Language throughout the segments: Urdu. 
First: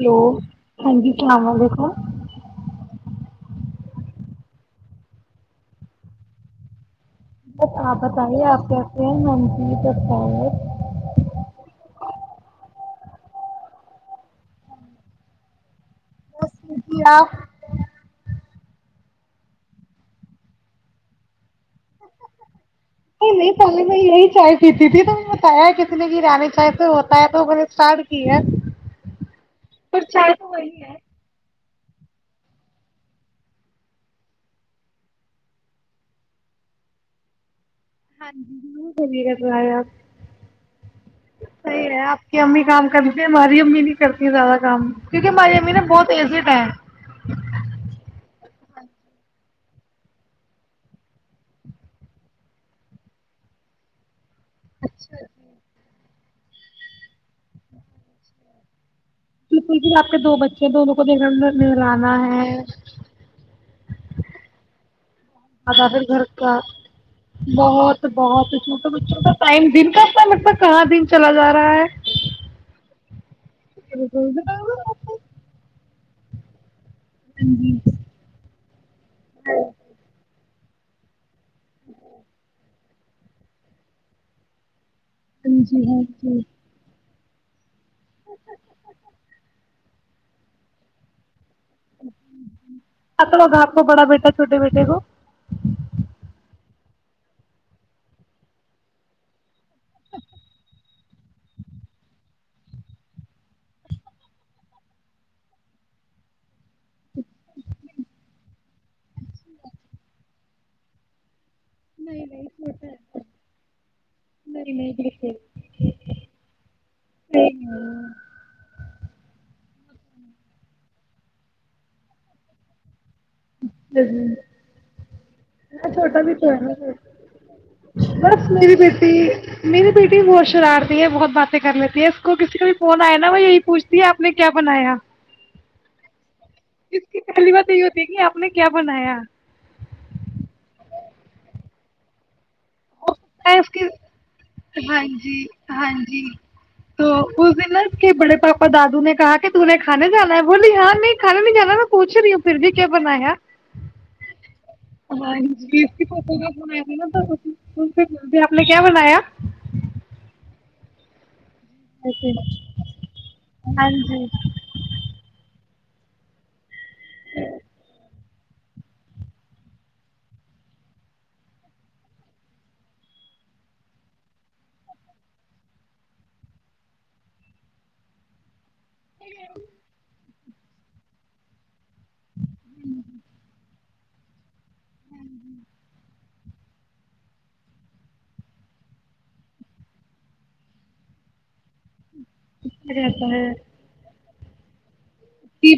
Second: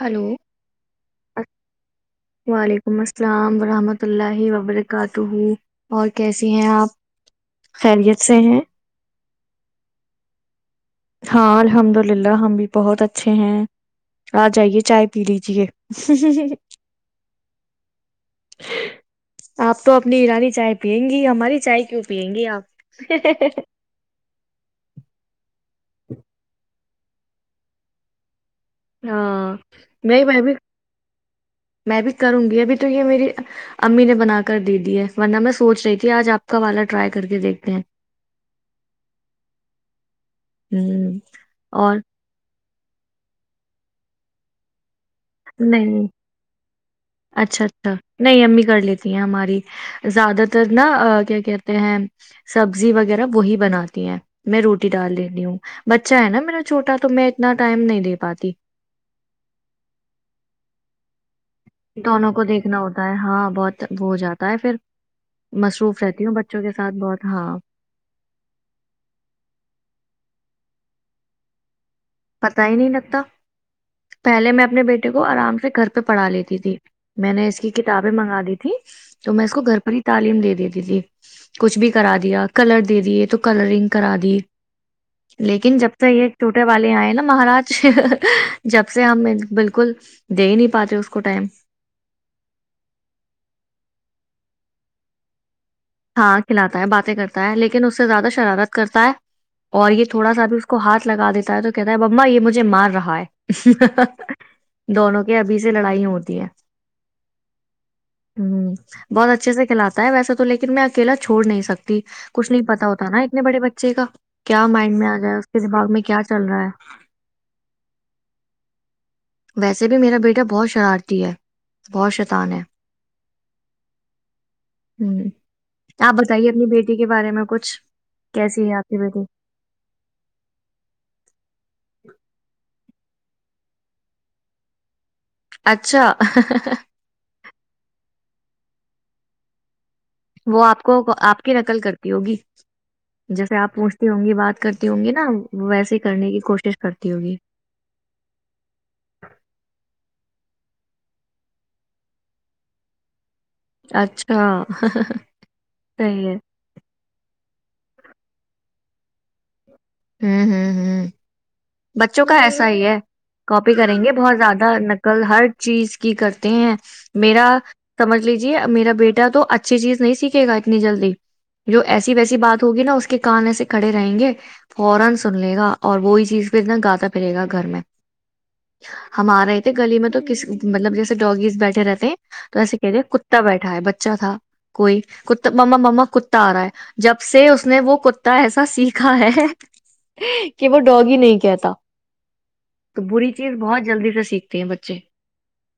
ہلو ہاں جی السلام علیکم وعلیکم السلام ورحمۃ ب الی وبرکاتہ ہ اور کیسی ہیں آپ بس آپ خیریت سے بتائیے ہیں آپ کیسے ہیں ہم کی کرتے ہیں ہاں الحمد للہ ہم بھی بہت اچھے ہیں آ جائیے چائے پی لیجے ہ بس جی آپ [unintelligible] آپ تو اپنی ایرانی چائے پیئیں گی ہماری چائے کیوں پیئیں گی آپ نہیں نہیں پہلے میں یہی چائے پیتی تھی تو نے بتایا کہ رہانی چاہی پ ہوتا ہے تو نے اسٹارٹ کی ہے ہاں پر نہیں چائے بھائی تو بھی میں بھی کروں گی ابھی تو یہ میری امی نے بنا کر د دی ہے ورنہ میں سوچ رہی تھی آج آپ کا والا ٹرائی کر کے دیکھتے ہیں ہاں جی صحح کر رہا ہے آپ ہ صحیح اور ہے آپ کی امی کام کرتے ہماری امی نہیں کرتی زیادہ کام کیونکہ ہماری امی نا نہیں بہت ایزڈ ہے اچھا اچھا نہیں امی کر لیتی ہیں ہماری زیادہ تر نا کیا کہتے ہیں سبزی وغیرہ وہی بناتی ہیں میں روٹی ڈال لی ہوں ب اچھا ہے نا میرا چھوٹا تو میں اتنا ٹائم نہیں دے پاتی بالکل ج آ کے دو بچے ہیں دونوں کو دیکھا ملانا دونوں کو ہے دیکھنا ہوتا ہے ہاں بہت وہ ہو جاتا ہے پھر زدہ پھر مصروف گھر رہتی ہوں کا بچوں کے ساتھ بہت ہاں بہت بہت چھوٹے بچوں کا ٹائم دن کا اپ م کہاں دن چلا جا رہا ہے پتا ہی نہیں لگتا بالکل پہلے میں اپنے بیٹے کو ہاں آرام سے گھر پہ پڑھا لیتی تھی میں نے اس کی جی کتابیں منگا دی تھھی تو میں اس کو گھر پر ہی تعلیم دے دیتی تھی کچھ بھی کرا دیا کلر دے دیے تو کلرنگ کرا دی لیکن جی جب تک یہ اوکے ٹوٹے والے آئے نا مہاراج جب سے ہم بالکل دے ہی نہیں پاتے اس کو ٹائم اپڑ گھاپ کو بڑا بیٹا چھوٹے بیٹے کو ہاں کھلاتا ہے باتیں کرتا ہے لیکن اس سے زیادہ شرارت کرتا ہے اور یہ تھوڑا سا اب اس کو ہاتھ لگا دیتا ہے تو کہتا ہے بما یہ مجھے مار رہا ہے دونوں کے ابھی سے لڑائی ہوتی ہے ہ بہت اچھے کھلات ہے ویسے تو لیکن میں اکیلا چھوڑ نہیں ستا سکتی کچھ نہیں پتا ہوتا نا اتنے بڑے بچے کا کیا نہیں نہیں مائنڈ میں آ جائے اس دیکھیے کے دماغ میں کیا چل رہا ہے ویسے بھی میرا بیٹا بہت شرارتی ہے بہت شیطان ہے ہ ہ ہ آپ چھوٹا بھی بتائیے تو اپنی ہے بیٹی کے بارے میں کچھ بس کیسی ہے میری آپ کی بیٹی میری بیٹی بہت شرارتی ہے بہت باتیں کرنےتی ہے اس کو کسی کا بھی فون آیا نا وہ یہی پوچھتی آپ نے کیا بنایا اچھا اس کی پہلی بات یہی ہوتی ہے کہ آپ اس نے کیا بنایا وہ آپ کو آپ کی نقل کرتی ہوگی ہو جیسے آپ پوچھتی ہوں گی بات کرتی ہوں ہاں گی نا جی وہ ہاں ویسے ہی جی کرنے کی کوشش تو کرتی ہوگی اس دن نا اس کے بڑے پاپا دادو نے کہا کہ دیں کھانے جانا بولی ہاں نہیں کھانا نہیں جانا نہ پوچ رہی ہوں پھر بھی کیا بنایا اچھا ہاں صحیح پپو ہے کاا بونئے گ نا آپ نے کیا بنایا [inaudible] ہم ہم ہم ہم بچوں ایسے کا ایسا ہی ہے کاپی ہاں کریں گے جی بہت زیادہ نقل ہر چیز کی کرتے ہیں میرا سمجھ لیجیے میرا بیٹا تو اچھی چیز نہیں سیکھے گا اتنی جلدی جو ایسی ویسی بات ہوگی نا اس کے کان میں سے کھڑے رہیں گے فورا سن لے گا اور وہی چیز پھرنا گاتا پھرے گا گھر میں ہم آ رہے تھے گلی میں تو کس مطلب جیسے ڈاگزیذ بیٹھے رہتے تو ایسے کہہ رہے ہیں کتا بیٹھا ہے اچھا تھا کوئی کت مما مما کت آ رہا ہے جب سے اس نے وہ کتا ایسا سیکھا ہے کہ وہ ڈوگی نہیں کہ تھا تو رہتا بری چیز بہت جلدی سے سیکھتی تے ہیں بچے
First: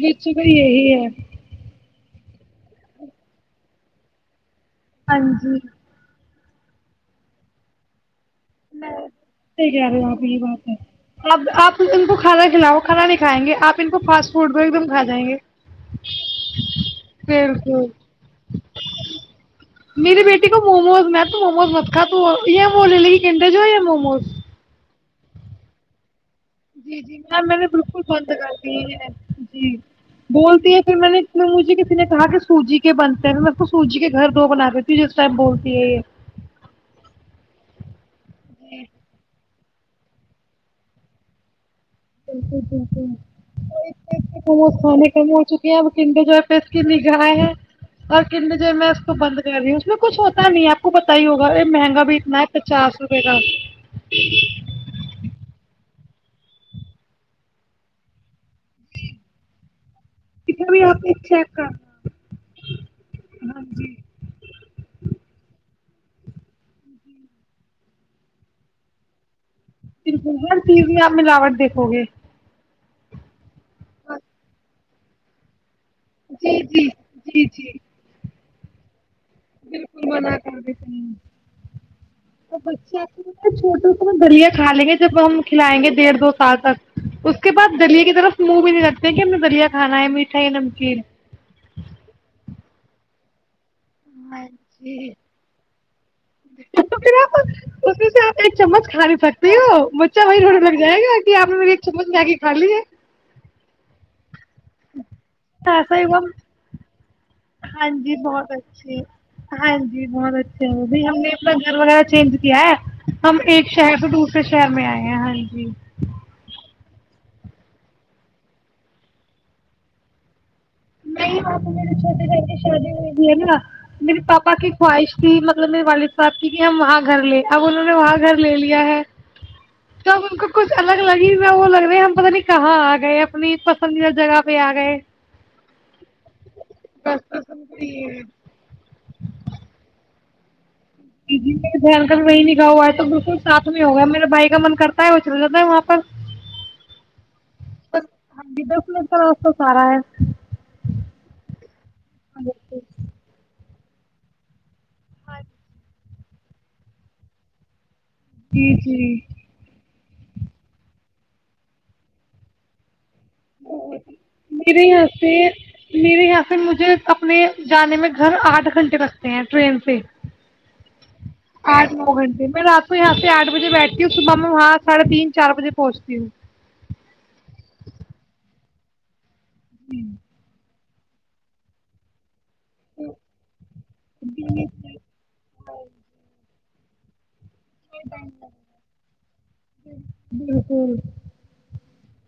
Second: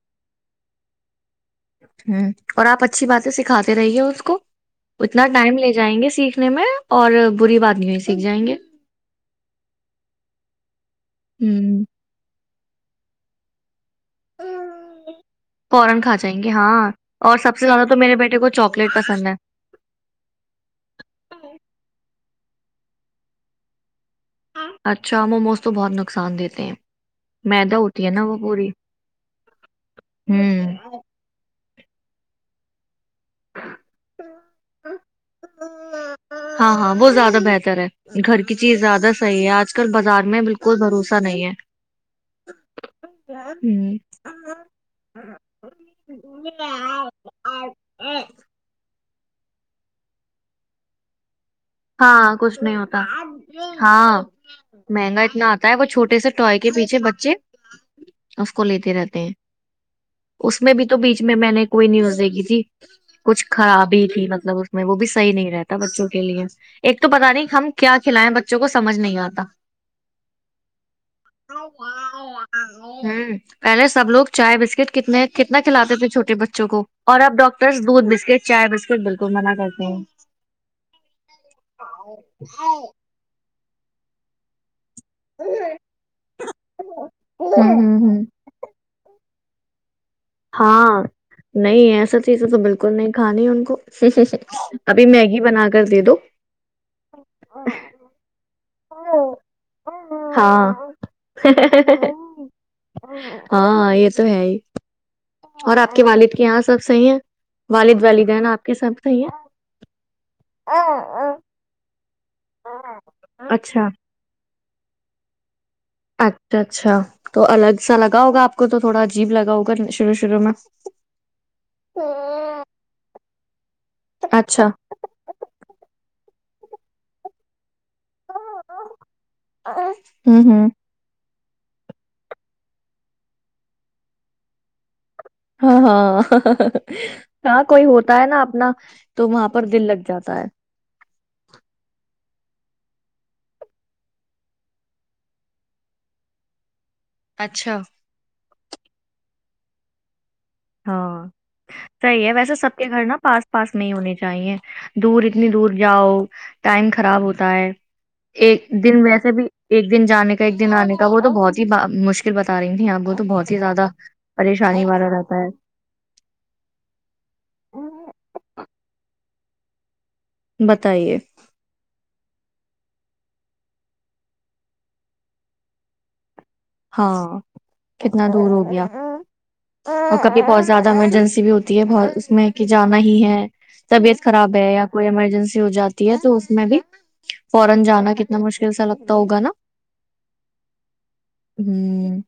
بچے یہی ہے [inaudible] ہم اور اپ اچھی باتیں سکھاتے رہیے اس کو ہاں اتنا ٹائم جی لے جائیں گے سیکھ اور بری بات نہیں ہوئی اس [inaudible] سیکھ جائیں گے میں صحیح کہہ رہے ہو اپ یہ بات ہے اب آپ ہوں ان کو کھانا نہ وہ کھانا نہیں کھائے گے آپ ان کو فاسٹ فوڈ کو ایک دم کھا جائیں گے فورن کھا جائیں گے ہاں اور سب سے بالکل زیادہ تو میرے بیٹے کو چاکلیٹ پسند ہے میری بیٹے کو موموز میں تو موموز مت تو یہ بولنے لگی کنڈر جوای یا مووموز اچھا موموز تو بہت نقصان دتے جی جی میم میں نے بالکل بند کر پوری دی ہیں جی بولتی ہوں ہے پھر میں نے مجھے نے کہا کہ سوجی کے بن میم میں اس کو سوجی کے گھر دو بنا دیتی ہوں جس ٹائم بولتی ہےیہ ہاں ہاں وہ زیادہ بہتر ہے گھر کی چیز زیادہ صحیح ہے آج آج کل بازار میں بالکل بھروسہ نہیں ہے وہ ہوں اپنے اتنےموموذموموذکھانے کے بعد [inaudible] پر کنی د میں کو بند کر رہی اس میں کچھ ہوتا نہیں آپ کو بت ہی ہو ہاں کچھ نہیں ہوتا ہاں مہنگا اتنا آتا ہے وہ چھوٹ چھٹے سے ٹوائے کے پیچھے بچے اس کو لیتے رہتے ہیں اس اتنا میں بھی تو آپ نے بیچ میں میں چیک نے کوئی کرنا نیوز دیکھی تھی کچھ ہاں خراب جی ہی تھی مطلب اس میں وہ بھی صحی نہیں رہتا بچوں کے لیے [unintelligible] ایک تو پتا نہیں ہم کیا کھلائیں بچوں کو سمجھ نہیں آتا بالکل ہر چیز میں آپ ملاوٹ دیکھو گے ہ پہلے سب ہاں لوگ چائ بسکٹ کتنے کتنا کھیلاتے تھے چھوٹے بچوں کو اور اب ڈاکٹرس دودھ بسکٹ چای بسکٹ بالکل بالکل منع کر دتے ہے ہاں چھوٹے میں دلیہ کھا لے گے جب ہم کھلائیں گے ڈیڑھ دو سال تک اس کے بعد دلییا کی ہوں طرف منہ بھی نہیں لگتے م ب دیا کانا ہے م ہاں نہیں ایسا چیز تو بالکل نہیں کہانی ان کو ا ابھی میگی بنا کر دے دو تو پھر آپ اس میں سے آپ ایک چمچ کھا نہیں سکتی ہو بچہ وہی تھوڑنے ہاں لگ جائے گا کہ آپ نے ایک چمچ جا کے کھا لیی ہے ہاں یہ تو ہے ہی اور ا آپ کے والد کے یہاں سب صحیح ہیں ہاں والد جی والدین بہت آپ کے اچھے سب صحیح ہاں جی بہت اچھا وہ ہم نے اپنا گھرگایا چینج کیا ہے ہم ہیں ایک اچھا شہر کو دوسرے ش میں آئے ہیں ہاں جی اچھا اچھا تو الگ سا لگا ہوگا آپ کو تو تھوڑا عجیب لگا ہوگا شروع شروع میں نہیں تو میرے چھوٹے بھائیی شادی ہوئی بھی ہے نا میرے پاپا اچھا کی خواہش تھی مطلب میرے والی سات تھی کہ ہم وہاں گھر لیں اب ان نے وہاں گھر لے لیا ہے تب ان ہوں کو ہوں کچھ الگ الگ ج میں وہ لگ رہا ہم پت نہیں کہاں آ گئے اپنی پسندیدہ جگہ پہ آ گئے ہاں ہاں ہاں کوئی ہوتا ہے نا اپنا تو وہاں پر دل لگ جاتا س ہے [inaudible] جی دھیان کر وہی نکھا ہوا ہے تو بالکل ساتھ میں ہوگیا میرے بھائی کا من کرتا ہے وہ چل جاتا ہے وہاں پر اچھا ہاں جی دس میںو س تو سارا ہے ہاں صحیح ہے ویسے سب کے گھر نا پاس پاس نہیں ہونی چاہیے دور اتنی دور جاؤ ٹائم خراب ہوتا ہے ایک جی دن جی ویسے بھی ایک دن جان کا ایک دن آنے کا وہ تو بہت ہی مشکل بتا رہی تھھی آپ وہ تو بہت ہی زیادہ پریشانی میرے یہاں والا رہتا ہے میرے یہاں سے مجھے اپنے جانے میں گھر آٹھ گھنٹے لگتے سے ہیں ٹرین سے بتائیے آٹھ نو گھنٹے میں رات کو یہاں سے آٹھ بجے بیٹھتی ہوں صبح میں وہاں سڑھے تین چار بجے پہنچتی ہوں ہاں کتنا دور ہو گیا وہ کبھی پہنچ زیادہ ایمرجنسی بھی ہوتی ہے بہت اس میں کہ جانا ہی ہے طبیعت خراب ہے یا کوئی ایمرجنسی ہو جاتی ہے تو میں بھی بالکل [unintelligible] ہوں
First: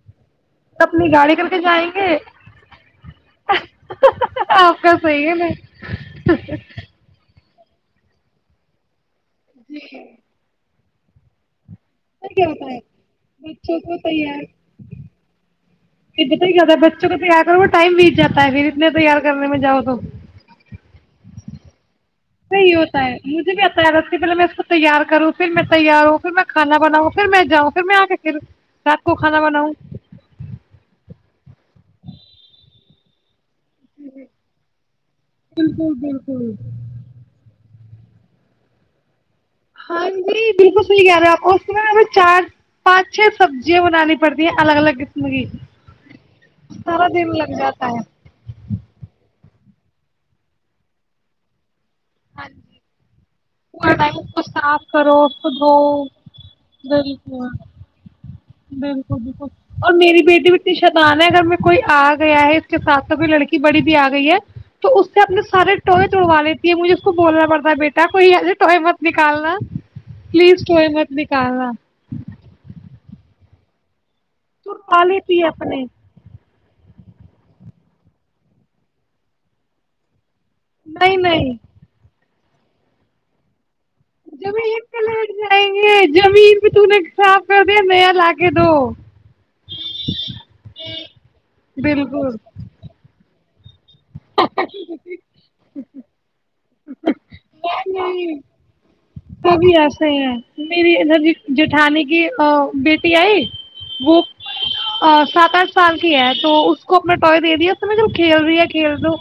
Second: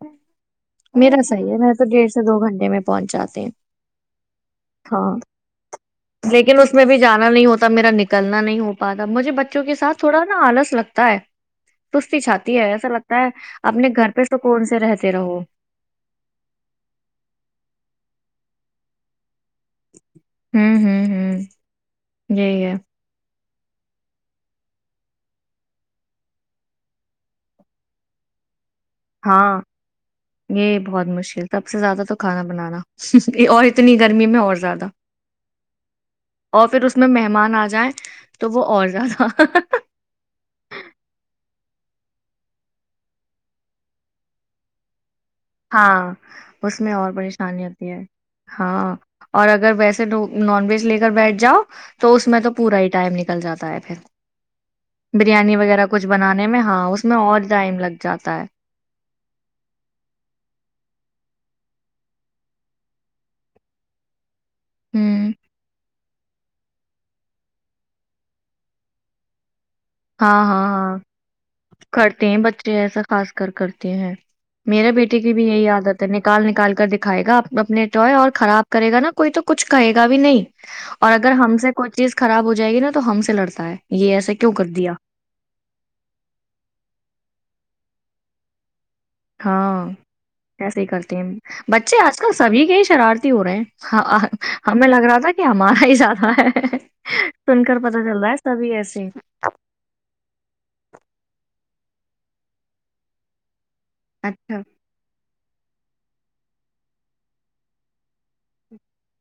اپنی میرا گاڑی کر صحیح ہے کے میں تو جائیں ڈیھ گے سے دو گھنٹے میں پہنچاتے ہیں آپ کا ہاں صحیح ہے میں لیکن اس میں بھی جانا نہیں ہوتا تو میرا نکلنا نہیں ہو پا ب مجھے بچوں کے ساتھ تھوڑا نا آلس لگتا ت سستی چھاتی ہے ایسا لگتا ہے [inaudible] [unintelligible] اپنے جتا گھر پہ سکون سے رہتے رہو ہے پھر اتنے تیار کرنے میں جاؤ تو ہوں ہوں ہوں نہیںی ہوتا ہے مجھ بھی آتا ہے رہ پلے میں اس کو تیار کروں پھر میں تیار ہوں پھر میں کھانا بناؤں پھر میں جاؤں پھر میں آ کے پھر رات کو کھانا ہاں بناؤں یہ بہت مشکل سب سے زیادہ تو کھانا بنانا سی اور اتنی گرمی میں اور زیادہ اور پھر اس میں مہمان آ جائیں تو وہ اور زیادہ ہاں جی بالکل صحی کہہ رہے کو ہمیں چار پانچ چھ سبزیاں بنانی پڑتی ہیں الگ الگ قسم کی ہاں اس میں اور پریشانی ہوتی ہے ہاں اور اگر ویسے نان ویج لے کر بیٹھ جاؤ تو اس میں تو پورا ہی ٹائم نکل جاتا ہے پورا پھر ٹائم اس کو صاف کرو اس کو بریانی وغیرہ دھو کچھ بنانے میں ہاں اس میں بالکل اور ٹائم لگ جاتا ہے بالکل بالکل اور میری بیٹی بھی اتنی شطان ہے اگر میں کوئی آ گیا ہے اس کے ساتھ س لڑکی بڑی بھی آ گئی ہے تو اس سے ہوں اپنے سارے ٹوہے توڑوا لیتی ہے مجھے اس کو بولنا پڑتا ہے بیٹا کوئی ایسے ٹہے مت نکالنا ہاں پلیز ہاں ٹوئے ہاں مت نکالنا کرتے ہیں بچے ایسا خاص کر کرتے ہیں میرے توڑوا بیٹی کی لیتی بھی ہے یہی اپنے عادت ہے نکال نکال کے دکھائے گا اپنے تو ہے اور خراب کرے گا نا کوئی تو کچھ کہے گا بھی نہیں اور نہیں اگر نہیں ہم سے کوئی چیز خراب ہو ج جائے گی نا تو ہم سے لڑتا ہے یہ ایسا کیوں کر لٹ جائیں گے زمین بھی تو ن صاف کر د نیا لگے دو ہاں ایسے ہی کرتے ہیں بچے آج کل بالکل سبھی کے ہی شرارتی ہو رہے ہیں ہاں ہمیں لگ رہا تھا کہ ہمارا ہی سھہ ہے ہاں سن کر پتا چل رہتا ہے سبھی ایسے کا بھی ایسے ہی ہے میری ادر جی جٹھان کی بیٹی آئی وہ اچھا سات دس سال کی ہے تو اس کو اپنا ٹائے دے دیا اس میں جب کھیل رہی ہے کھیل دو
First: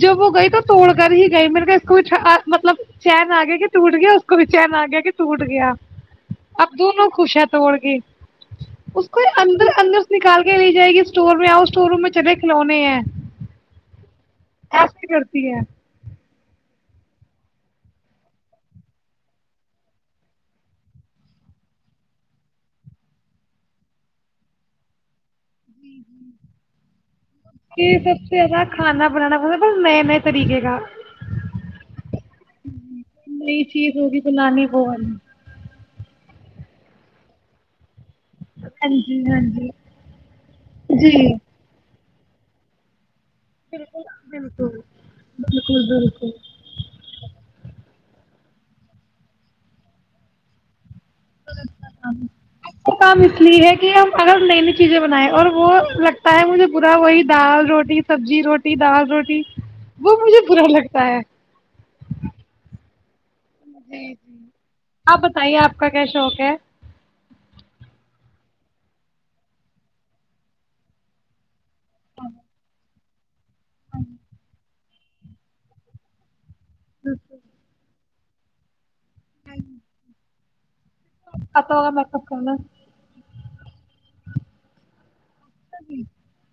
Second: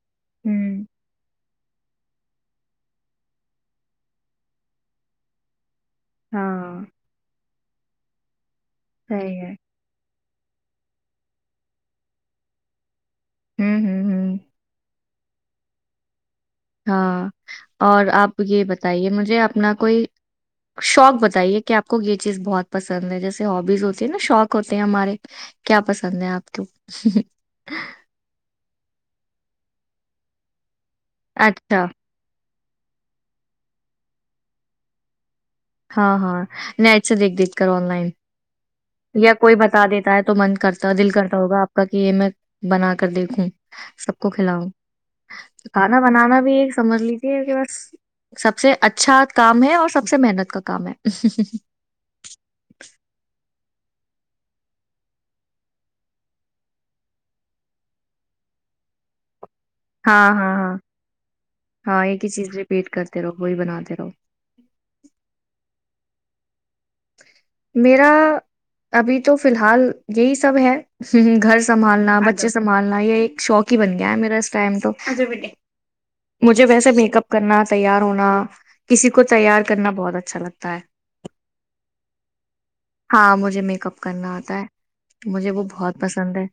جب وہ گئی تو ہوں توڑ کر ہی گئی میرے کچھ مطلب چین آگے کہ ٹوٹ گیا کو بچار آ گیا کہ ٹوٹ گیا اب ہاں دونوں خوش ہیں توڑ گ اس کو صحیح ہے اندر اندر نکال کے لی جائے گی اسٹور میں آؤ اسٹور روم میں چلے کھلونے ہیں ہوں ہوں ہوں آپ [inaudible] پیا ہاں اور اپ یہ بتائیے مجھے اپنا کوئی شوق بتائیے کہ اپ کو یہ چیز بہت پسند ہے جیسے ابیز ہوتی ہے نا شوق ہوتے ہیں ہمارے کیا پسند ہیں اپ کو کہ سب سے را کھانا بنانا پسند بس نئے نئے طریقے کا اچھا نئی چیز ہوگی بلانی پ ہاں ہاں نیٹ سے دیکھ دیکھ کر آن لائن یا ہاں جی کوئی بتا دیتا ہے تو من کرتا دل کرتا ہوگا آپ کا کہ یہ میں بنا دیکھوں سب کو کھلاؤں کھانا بنانا بھی ایک سمجھ لیجیے کہ بس سب سے اچھا کام ہے اور سب سے محنت کا کام ہے [inaudible] یہ اگر نئی نئی چیزیں بنائیں اور وہ لگتا ہے مجھے برا وہی دال روٹی سبزی روٹی دال روٹی وہ ہاں مجھے ہاں برا ہاں لگتا ہے ہاں ایک ہی چیز ریپیٹ کرتے تیرو جی جی آپ بتائیے آپ کا کیا شوق ہے کیا میرا ابھی تو فی الحال یہی سب ہے گھر سے سنبالنا بچے سنبھالنا لائی شوق ہی بن گیا ہے میرا اس ائم تو [inaudible] مجھے ویسے میک اپ کرنا تیار ہونا کسی کو تیار کرنا بہت اچھا لگتا ہے تا آپا میں پک نا مجے میک اپ کرنا آتا ہے مجھے وہ بہت پسند ہے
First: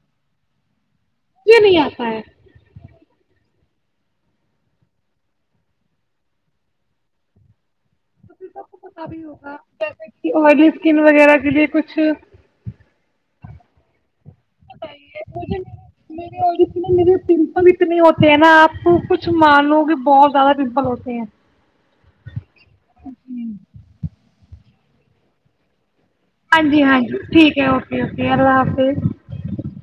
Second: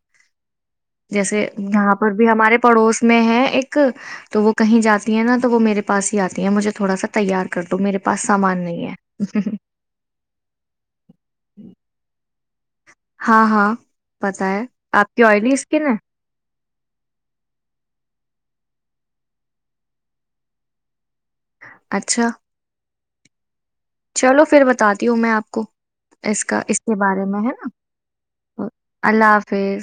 جیسے یہ نہیں یہاں آتا پر ہے بھی ہمارے پڑوس میں ہے ایک تو وہ کہیں جاتی ہے نا تو وہ میرے پاس ہی آتی ہے مجھے تھوڑا سا تیار کر دو میرے پا تو پھر سب کو پتا بھی ہوگا جیسے کہ آئلی اسکن وغیرہ کے لیے کچھ ہاں ہاں پتا ہے آپ کی آئلی اسکن ہے میرے پرنپل اتنے ہوتے ہیں نا آپ تو کچھ مانو کہ بہت زیادہ پمپل ہوتے ہیں اچھا [inaudible] چلو پھر بتاتی ہوں میں آپ کو اس کا ہاں اس جی کے ہاں جی بارے میں ٹھیک ہے نا اوکے اوکے اللہ حافظ اللہ حافظ